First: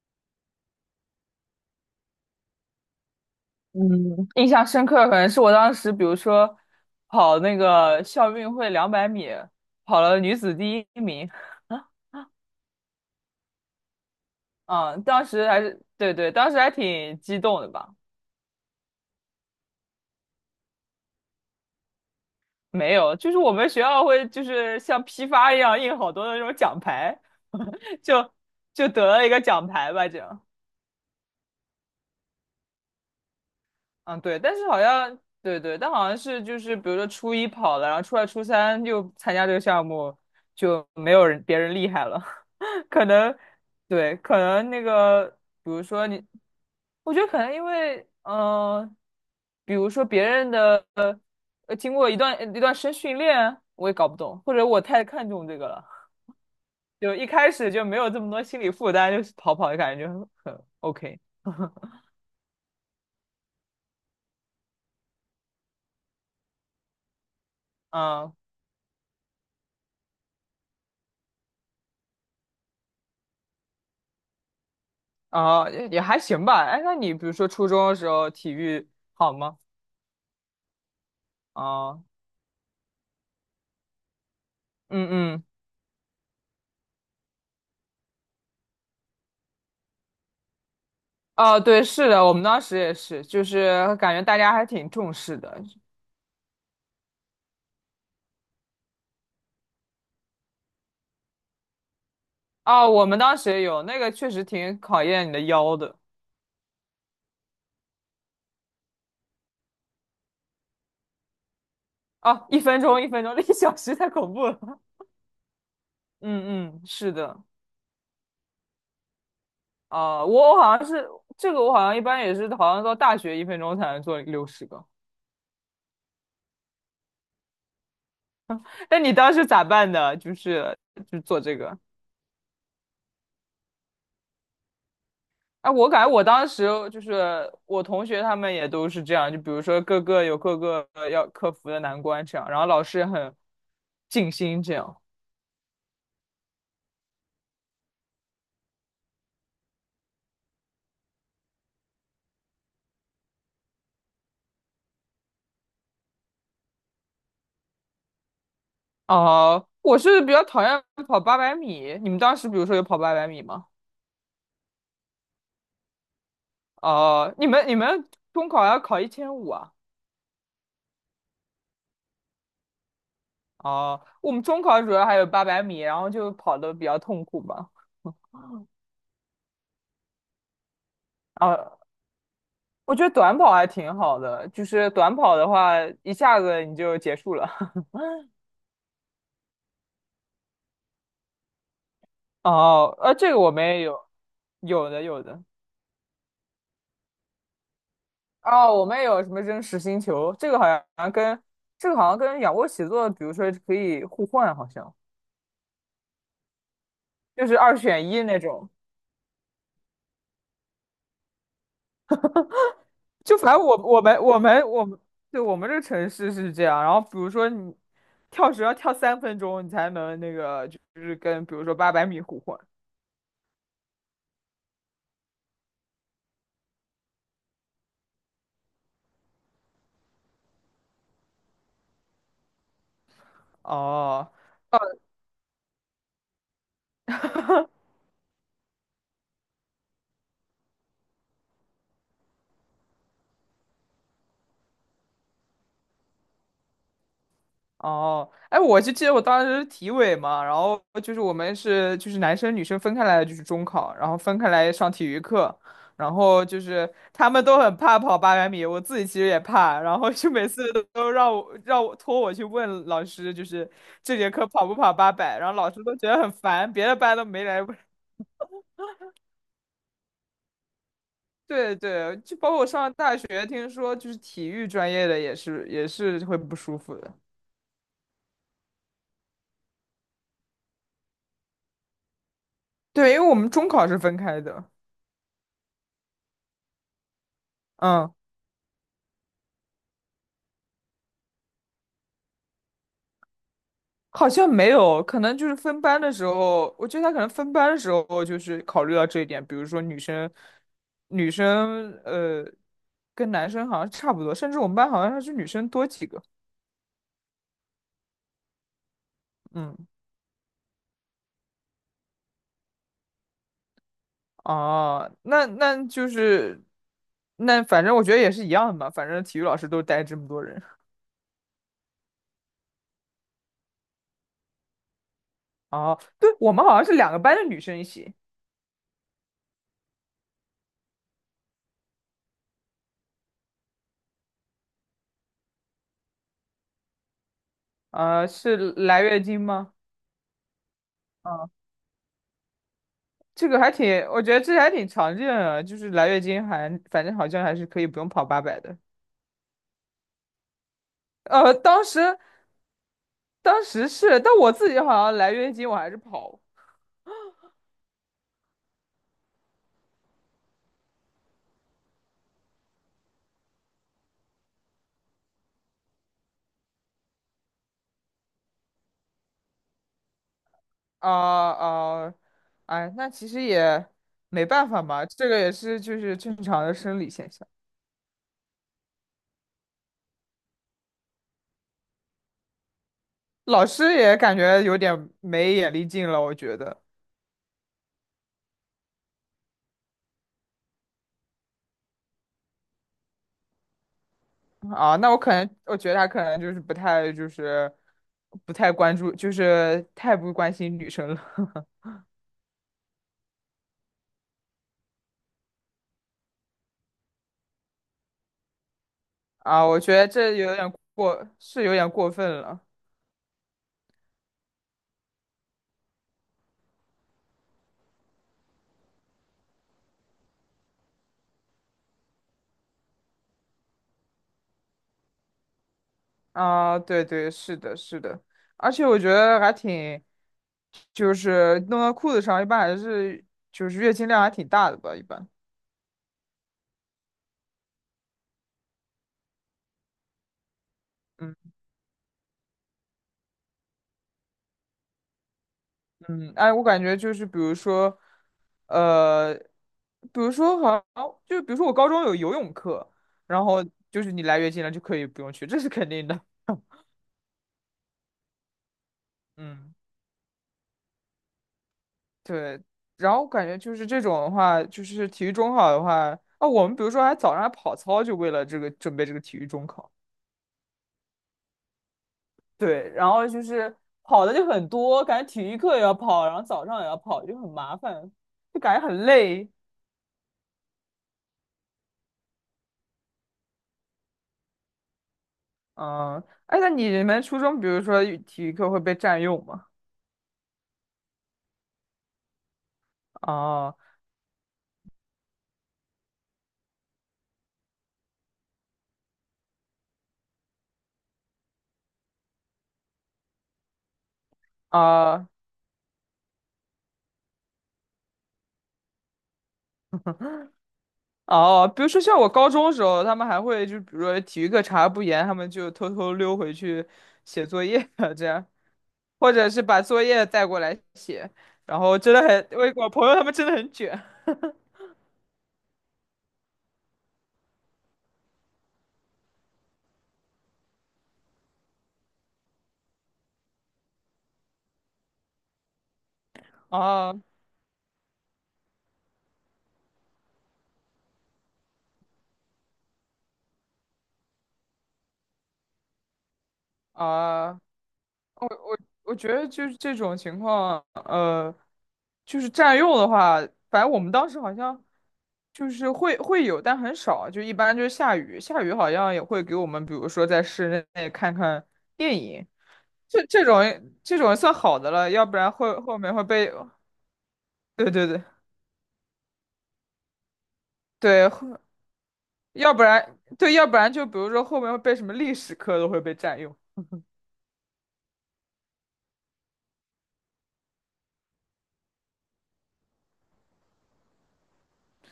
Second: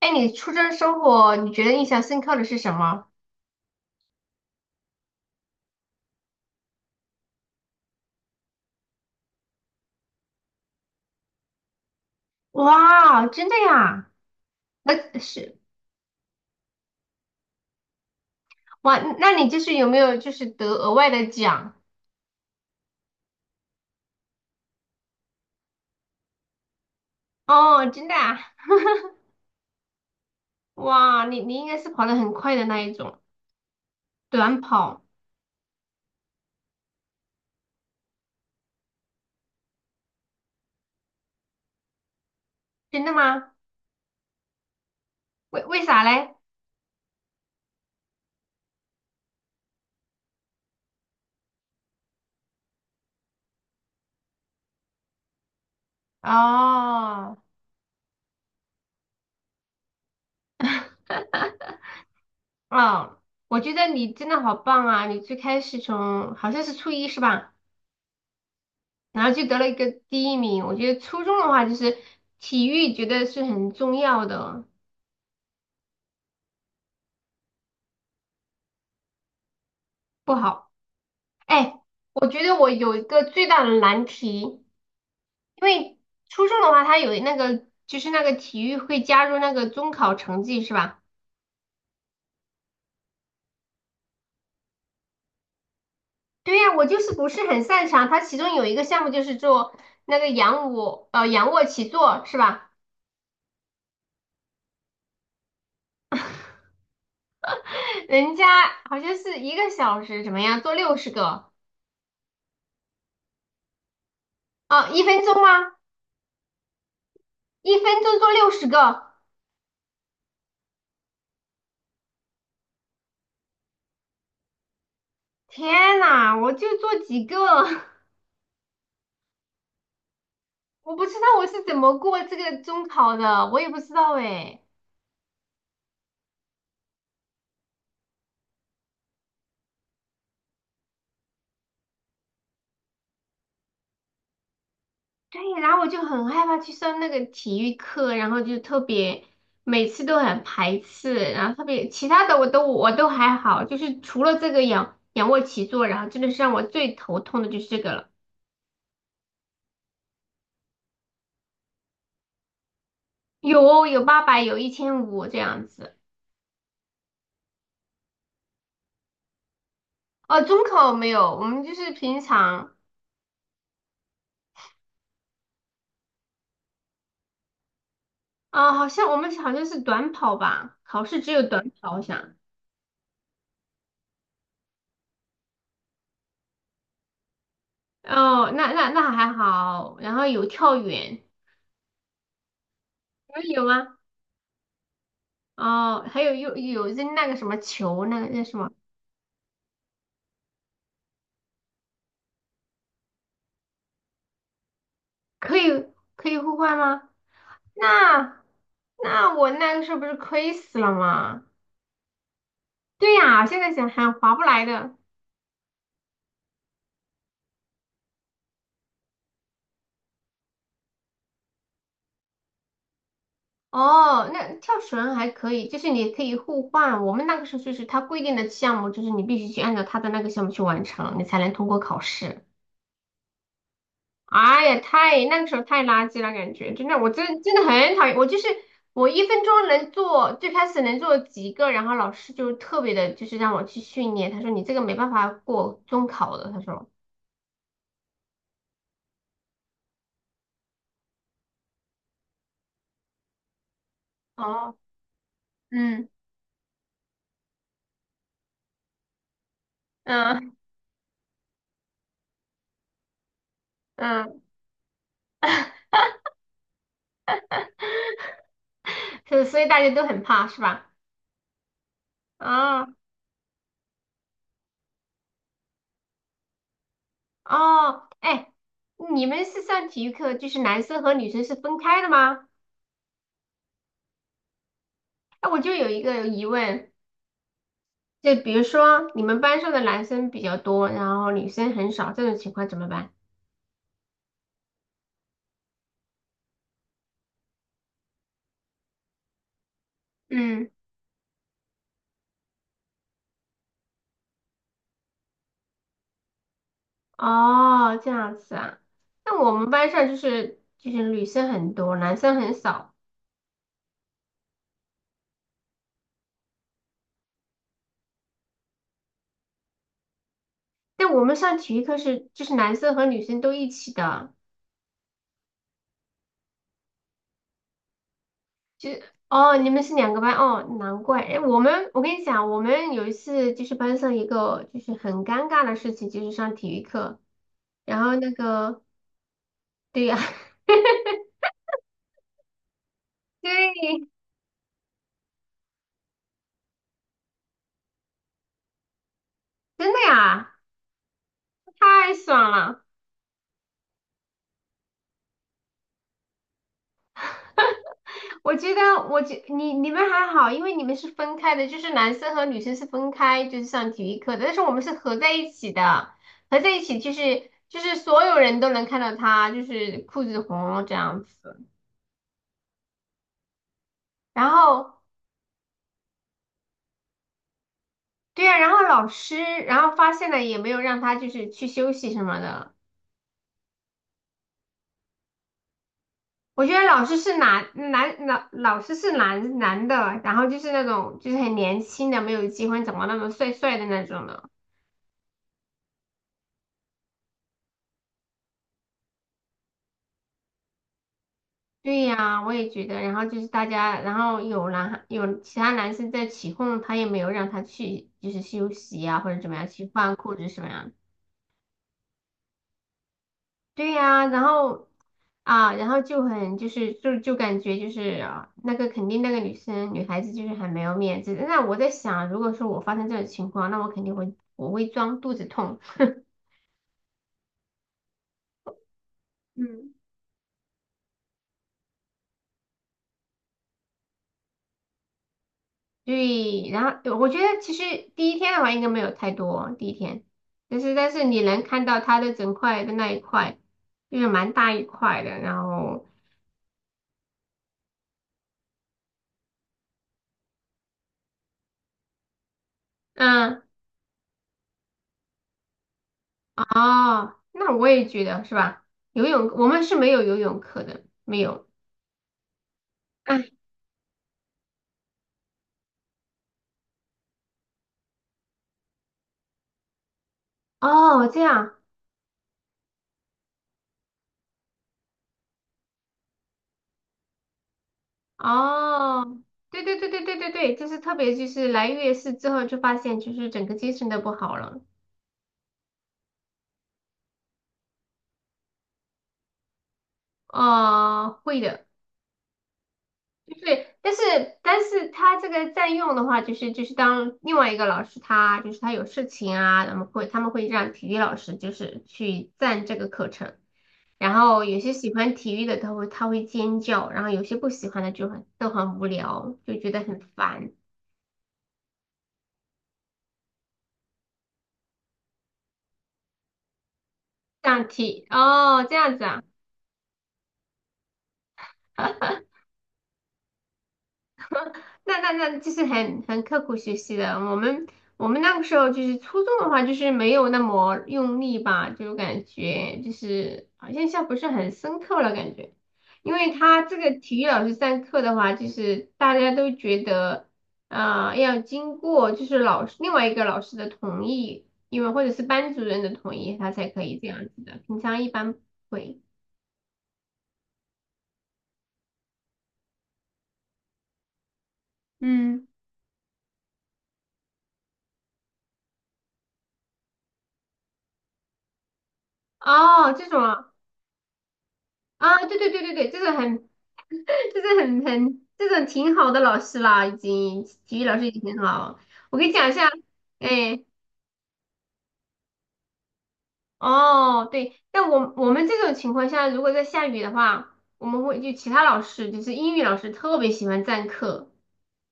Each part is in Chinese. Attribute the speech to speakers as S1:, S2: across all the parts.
S1: 哎，你初中生活，你觉得印象深刻的是什么？
S2: 嗯，印象深刻可能是我当时，比如说跑那个校运会200米，跑了女子第一名。
S1: 哇，真的呀？
S2: 嗯，
S1: 那
S2: 当时
S1: 是。
S2: 还是对对，当时还挺激动的吧？
S1: 哇，那你就是有没有就是得额外的奖？
S2: 没有，就是我们学校会就是像批发一样印好多的那种奖牌，
S1: 哦，真的
S2: 就
S1: 啊？
S2: 就得了一个奖牌吧，这样。
S1: 哇，你应该是跑得很快的那一种。
S2: 嗯，对，但
S1: 短
S2: 是好
S1: 跑。
S2: 像对对，但好像是就是比如说初一跑了，然后初二、初三又参加这个项目，就没有人别人厉害了。
S1: 真
S2: 可
S1: 的
S2: 能
S1: 吗？
S2: 对，可能那个，
S1: 为
S2: 比如
S1: 为啥
S2: 说你，
S1: 嘞？
S2: 我觉得可能因为，比如说别人的，经过一段一段时间训练，我也搞不懂，或者我太看重这个了，就一
S1: 哦。
S2: 开始就没有这么多心理负担，就是跑跑的感觉很 OK,
S1: 哦，我觉得你真的好棒啊！你最开始从好像是初一是吧？
S2: 嗯，
S1: 然后就得了一个第一名。我觉得初中的话，就是体育觉得是很重要的。
S2: 哦，也还行吧。哎，那你比如说初中的时候体育好吗？
S1: 不好。哎，
S2: 啊，
S1: 我觉得我有一个最大的难题，因
S2: 嗯嗯。
S1: 为初中的话，它有那个就是那个体育会加入那个中考成绩是吧？
S2: 哦，对，是的，我们当时也是，就是感觉大家还挺重视的，
S1: 对呀，我就是不是很擅长。它其中有一个项目就是做那个仰卧起坐是吧？
S2: 啊，我们当时也有那个，确实挺考验你的腰的。
S1: 人家好像是1个小时怎么样做六十个。
S2: 啊，一分钟，一分钟，1小时太恐怖了。
S1: 哦，一分钟吗？
S2: 嗯嗯，是的。
S1: 一分钟做六十个。
S2: 啊，我好像是这个，我好像一般也是，好像到大学一分钟才能做60个。
S1: 天呐，我就做几个，
S2: 那你当时咋办的？就是
S1: 我不知
S2: 就
S1: 道
S2: 做
S1: 我
S2: 这
S1: 是怎
S2: 个？
S1: 么过这个中考的，我也不知道哎。
S2: 哎、我感觉我当时就是我同学他们也都是这样，就比如说各个有各个要克服的难关这样，然后老师也很尽心这样。
S1: 对，然后我就很害怕去上那个体育课，然后就特别每次都很排斥，然后特别其他的我都还好，就是除了这个仰卧起坐，然后真的是让我最头痛的就是这个了。
S2: 哦，我是比较讨厌跑八百米。你们当时比如说有跑八百米
S1: 有
S2: 吗？
S1: 哦，有800，有1500这样子。
S2: 哦，你们中考要考1500啊？
S1: 哦，中考没有，我们就是平常。
S2: 哦，我们中考主要还有八百米，然后就跑的比较痛苦吧。
S1: 啊，好像我们好像是短跑吧，考试只有短
S2: 啊，
S1: 跑，我想。
S2: 我觉得短跑还挺好的，就是短跑的话一下子你就结束了。
S1: 哦，那还好，然后有跳远。
S2: 哦，这个
S1: 你们
S2: 我
S1: 有
S2: 们也
S1: 吗？
S2: 有，有的有的。
S1: 哦，还有扔那个什么球，那个那什么？
S2: 哦，我们也有什么扔实心球，这个好像跟仰卧起坐，比如说可以互换，好像
S1: 可以可以互换吗？
S2: 就是二选一那
S1: 那
S2: 种。
S1: 那我那个时候不是亏死了吗？对
S2: 就
S1: 呀，
S2: 反
S1: 现
S2: 正
S1: 在
S2: 我
S1: 想
S2: 我
S1: 还
S2: 们
S1: 划
S2: 我
S1: 不来
S2: 们我
S1: 的。
S2: 们对，我们这个城市是这样，然后比如说你跳绳要跳3分钟，你才能那个就是跟比如说八百米互换。
S1: 哦，那跳绳还可以，就是你可以互换。我们那个时候就是他规定的项目，就是你必须去按照他的那个项目去完成，你才能通过考试。
S2: 哦，
S1: 哎呀，那个时候太垃圾了，感觉真的，我真的很讨厌。我就是我一分钟能做，最开始能做几个，然后老师就特别的，就是让我去训练。他说你这个没办法过中考的，他说。
S2: 哦，哎，我就记得我当时是体委嘛，然后就是我们是就是男生女生分开来的，就是中考，然后分开来
S1: 哦。
S2: 上体育课，
S1: 嗯
S2: 然后就是他们都很怕跑八百米，我自己其实也怕，然后就每
S1: 嗯
S2: 次都让我让我托我去问老师，就是这节
S1: 嗯，
S2: 课跑不跑八百，然后老师都觉得很烦，别的班都没来问。
S1: 所以大家都很怕是吧？
S2: 对对，就包括我
S1: 啊。
S2: 上大学，听说就是体育专业的也是会不舒服的。
S1: 哦，哎，你们是上体育课，就是男生和女生是分开的吗？
S2: 对，因为我们中考是分开的，
S1: 哎，我就有一个疑问。
S2: 嗯。
S1: 就比如说，你们班上的男生比较多，然后女生很少，这种情况怎么办？
S2: 好像没有，可能就是分班的时候，我觉得他可能分班的时候就是考虑到这一点，比如说女生，
S1: 嗯。
S2: 女生呃跟男生好像差不多，甚至我们班好像还是女生多几个。
S1: 哦，这样子啊。那我们
S2: 嗯，
S1: 班上就是女生很多，男生很少。
S2: 哦，那那就是那反正我觉得也是一样的嘛，反正体育老师都带这么多人。
S1: 但我们上体育课是就是男生和女生都一起的。
S2: 哦，对，我们好像是两个班的女生一起，
S1: 哦，你们是两个班哦，难怪。哎，我跟你讲，我们有一次就是班上一个就是很尴尬的事情，就是上体育课，然后那
S2: 是
S1: 个
S2: 来月经吗？
S1: 对呀。
S2: 嗯这个还挺，
S1: 对，
S2: 我觉得这还挺常见的，就是来月经还反正好像还是可以不用跑八百的。
S1: 真的呀，
S2: 当
S1: 太
S2: 时
S1: 爽了。
S2: 是，但我自己好像来月经我还是跑
S1: 我觉得，你们还好，因为你们是分开的，就是男生和女生是分开，就是上体育课的，但是我们是合在一起的，合在一起就是所有人都能看到他，就是裤子红这
S2: 啊
S1: 样子。
S2: 啊、呃哎，那其实也没
S1: 然
S2: 办法
S1: 后
S2: 嘛，这个也是就是正常的生理现象。
S1: 对呀，然后老师，然后发现了也没有让他就是去休息什么的。
S2: 老师也感觉有点没眼力劲了，我觉
S1: 我觉得
S2: 得
S1: 老师是男老师是男的，然后就是那种就是很年轻的，没有结婚，长得那么帅帅的那种的。
S2: 啊，那我可能我觉得他可能就是不太关注，就是太不关心女生了。
S1: 对呀，我也觉得。然后就是大家，然后有其他男生在起哄，他也没有让他去，就是休息呀，或者怎么
S2: 啊，
S1: 样
S2: 我
S1: 去
S2: 觉得
S1: 换
S2: 这
S1: 裤子
S2: 有
S1: 什么
S2: 点
S1: 样。
S2: 过，是有点过分了
S1: 对呀，然后啊，然后就很就是就感觉就是啊那个肯定那个女孩子就是很没有面子。那我在想，如果说我发生这种情况，那我肯定会装肚子痛。
S2: 啊！对对，是的，是的，而且我觉得还
S1: 嗯，
S2: 挺，就是弄到裤子上，一般还是就是月经量还挺大的吧，一般。
S1: 对，然后我觉得其实第一天的话应该没有太多，第一天，但是
S2: 嗯
S1: 你能看到它的整块的那一块，就是蛮大一块的。然后，
S2: 嗯，哎，我感觉就是比如说，呃，比如说好像就比如说我高中有游泳课，然
S1: 嗯。
S2: 后就是你来月经了就可以不用去，这是肯定的。
S1: 哦，那我也觉得是吧？游泳我
S2: 嗯。
S1: 们是没有游泳课的，没有。
S2: 对，然后我感
S1: 哎。
S2: 觉就是这种的话，就是体育中考的话，啊，我们比如说还早上还跑操，就为了这个准备这个体育中考。
S1: 哦，这样。
S2: 对，然后就是跑的就很多，感觉体育课也要跑，然后早上也要跑，就很麻烦，就感觉很
S1: 哦，
S2: 累。
S1: 对对对对对对对，就是特别就是来月事之后就发现就是整个精神都不好了。
S2: 嗯，哎，那你们初中，比如说体育课会被占用吗？
S1: 哦，会的。
S2: 哦
S1: 对，但是他这个占用的话，就是当另外一个老师他就是他有事情啊，他们会让体育老师就是去占这个课程，然后有些喜
S2: 啊
S1: 欢体育的他会尖叫，然后有些不喜欢的就很都很无聊，就觉得很烦。
S2: 哦，比如说像我高中的时候，他们还会就比如说体育课查不严，他们就偷偷溜回去写作
S1: 这样
S2: 业 这
S1: 体
S2: 样。
S1: 哦，这样子
S2: 或
S1: 啊。
S2: 者是把作业带过来写，然后真的很，我朋友他们真的很卷。
S1: 那就是很刻苦学习的。我们那个时候就是初中的话，就是没有那么用力吧，就感觉就是好像印象不是很深刻了感觉。因为他这个
S2: 啊
S1: 体育老师上课的话，就是大家都觉得，要经过就是另外一个老师的同意，因为或者是班主任的同意，他才可以这样
S2: 啊，
S1: 子的。平常一般不
S2: 我
S1: 会。
S2: 觉得就是这种情况，就是占用的话，反正我们当时好像
S1: 嗯。
S2: 就是会有，但很少，就一般就是下雨，下雨好像也会给我们，比如说在室内看看电影，
S1: 哦，
S2: 这
S1: 这种
S2: 这种
S1: 啊。
S2: 这种算好的了，要
S1: 啊，
S2: 不然
S1: 对对
S2: 后
S1: 对对
S2: 后
S1: 对，
S2: 面会被，
S1: 这是
S2: 对
S1: 很
S2: 对对
S1: 很这种挺好的老师啦，已经体育老师
S2: 对，
S1: 已经很好。我给你讲一
S2: 要不
S1: 下，
S2: 然对，要不
S1: 哎。
S2: 然就比如说后面会被什么历史课都会被占用。
S1: 哦，对，但我们这种情况下，如果在下雨的话，我们会就其他老师，就是英语老师特别喜欢占课，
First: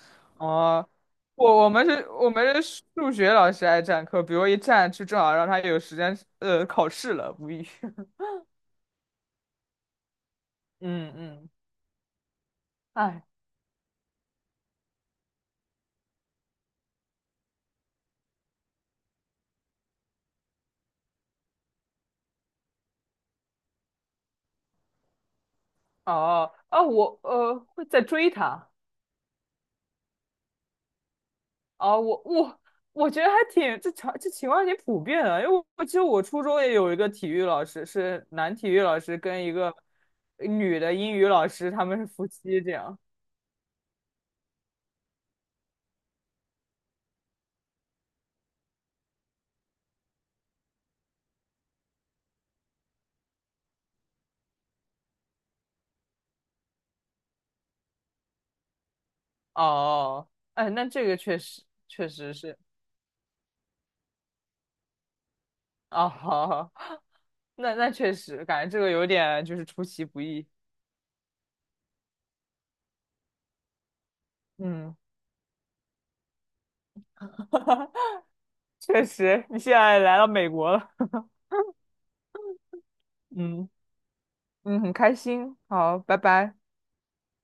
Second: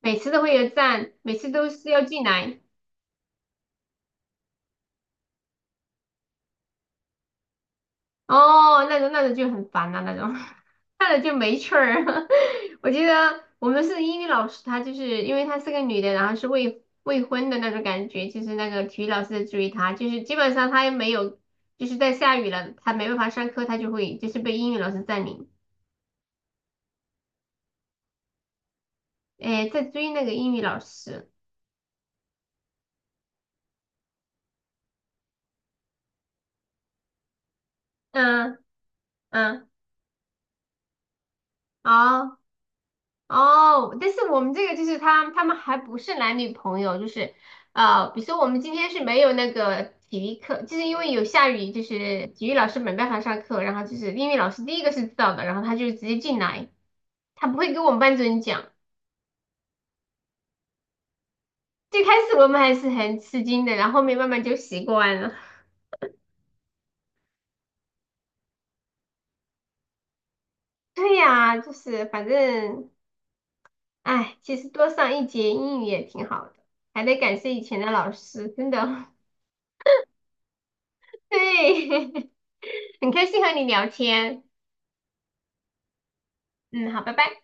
S1: 每次都会有
S2: 哦，
S1: 占，每次
S2: 我我
S1: 都
S2: 们
S1: 是要
S2: 是
S1: 进
S2: 我
S1: 来。
S2: 们是数学老师爱占课，比如一占就正好让他有时间考试了，无语。
S1: 哦，那种就很烦啊，那种。
S2: 嗯
S1: 看了就
S2: 嗯，
S1: 没趣儿。我记
S2: 哎，
S1: 得我们是英语老师，她就是因为她是个女的，然后是未婚的那种感觉，就是那个体育老师在追她，就是基本上她也没有，就是在下雨了，她没办法上课，她就会就是被英语老师占领。
S2: 哦啊，我会在追他
S1: 哎，在追那个英语老师。
S2: 啊，我我觉得还挺这情况挺普遍的，因为我记得我初中也有一个体育老师是男
S1: 嗯
S2: 体育老师跟一
S1: 嗯。
S2: 个女的英语老师，他们是夫
S1: 好。
S2: 妻这样。
S1: 哦，但是我们这个就是他们还不是男女朋友，就是比如说我们今天是没有那个体育课，就是因为有下雨，就是体育老师没办法上课，然后就是英语老师第一个是知道的，然后他就直接进来，他不会跟我们班主任讲。
S2: 哦，哎，那这个确实
S1: 最
S2: 确
S1: 开
S2: 实
S1: 始我
S2: 是
S1: 们还是很吃惊的，然后后面慢慢就习惯了。
S2: 哦。好好。那确实，感觉这个有点就是出其不意。
S1: 对呀，就是反正，哎，其实多
S2: 嗯，
S1: 上一节英语也挺好的，还得感谢以前的老师，真
S2: 确
S1: 的。
S2: 实，你现在来到美国了，
S1: 对。很开心和你
S2: 嗯
S1: 聊天。
S2: 嗯，很开心。好，拜拜。
S1: 嗯，好，拜拜。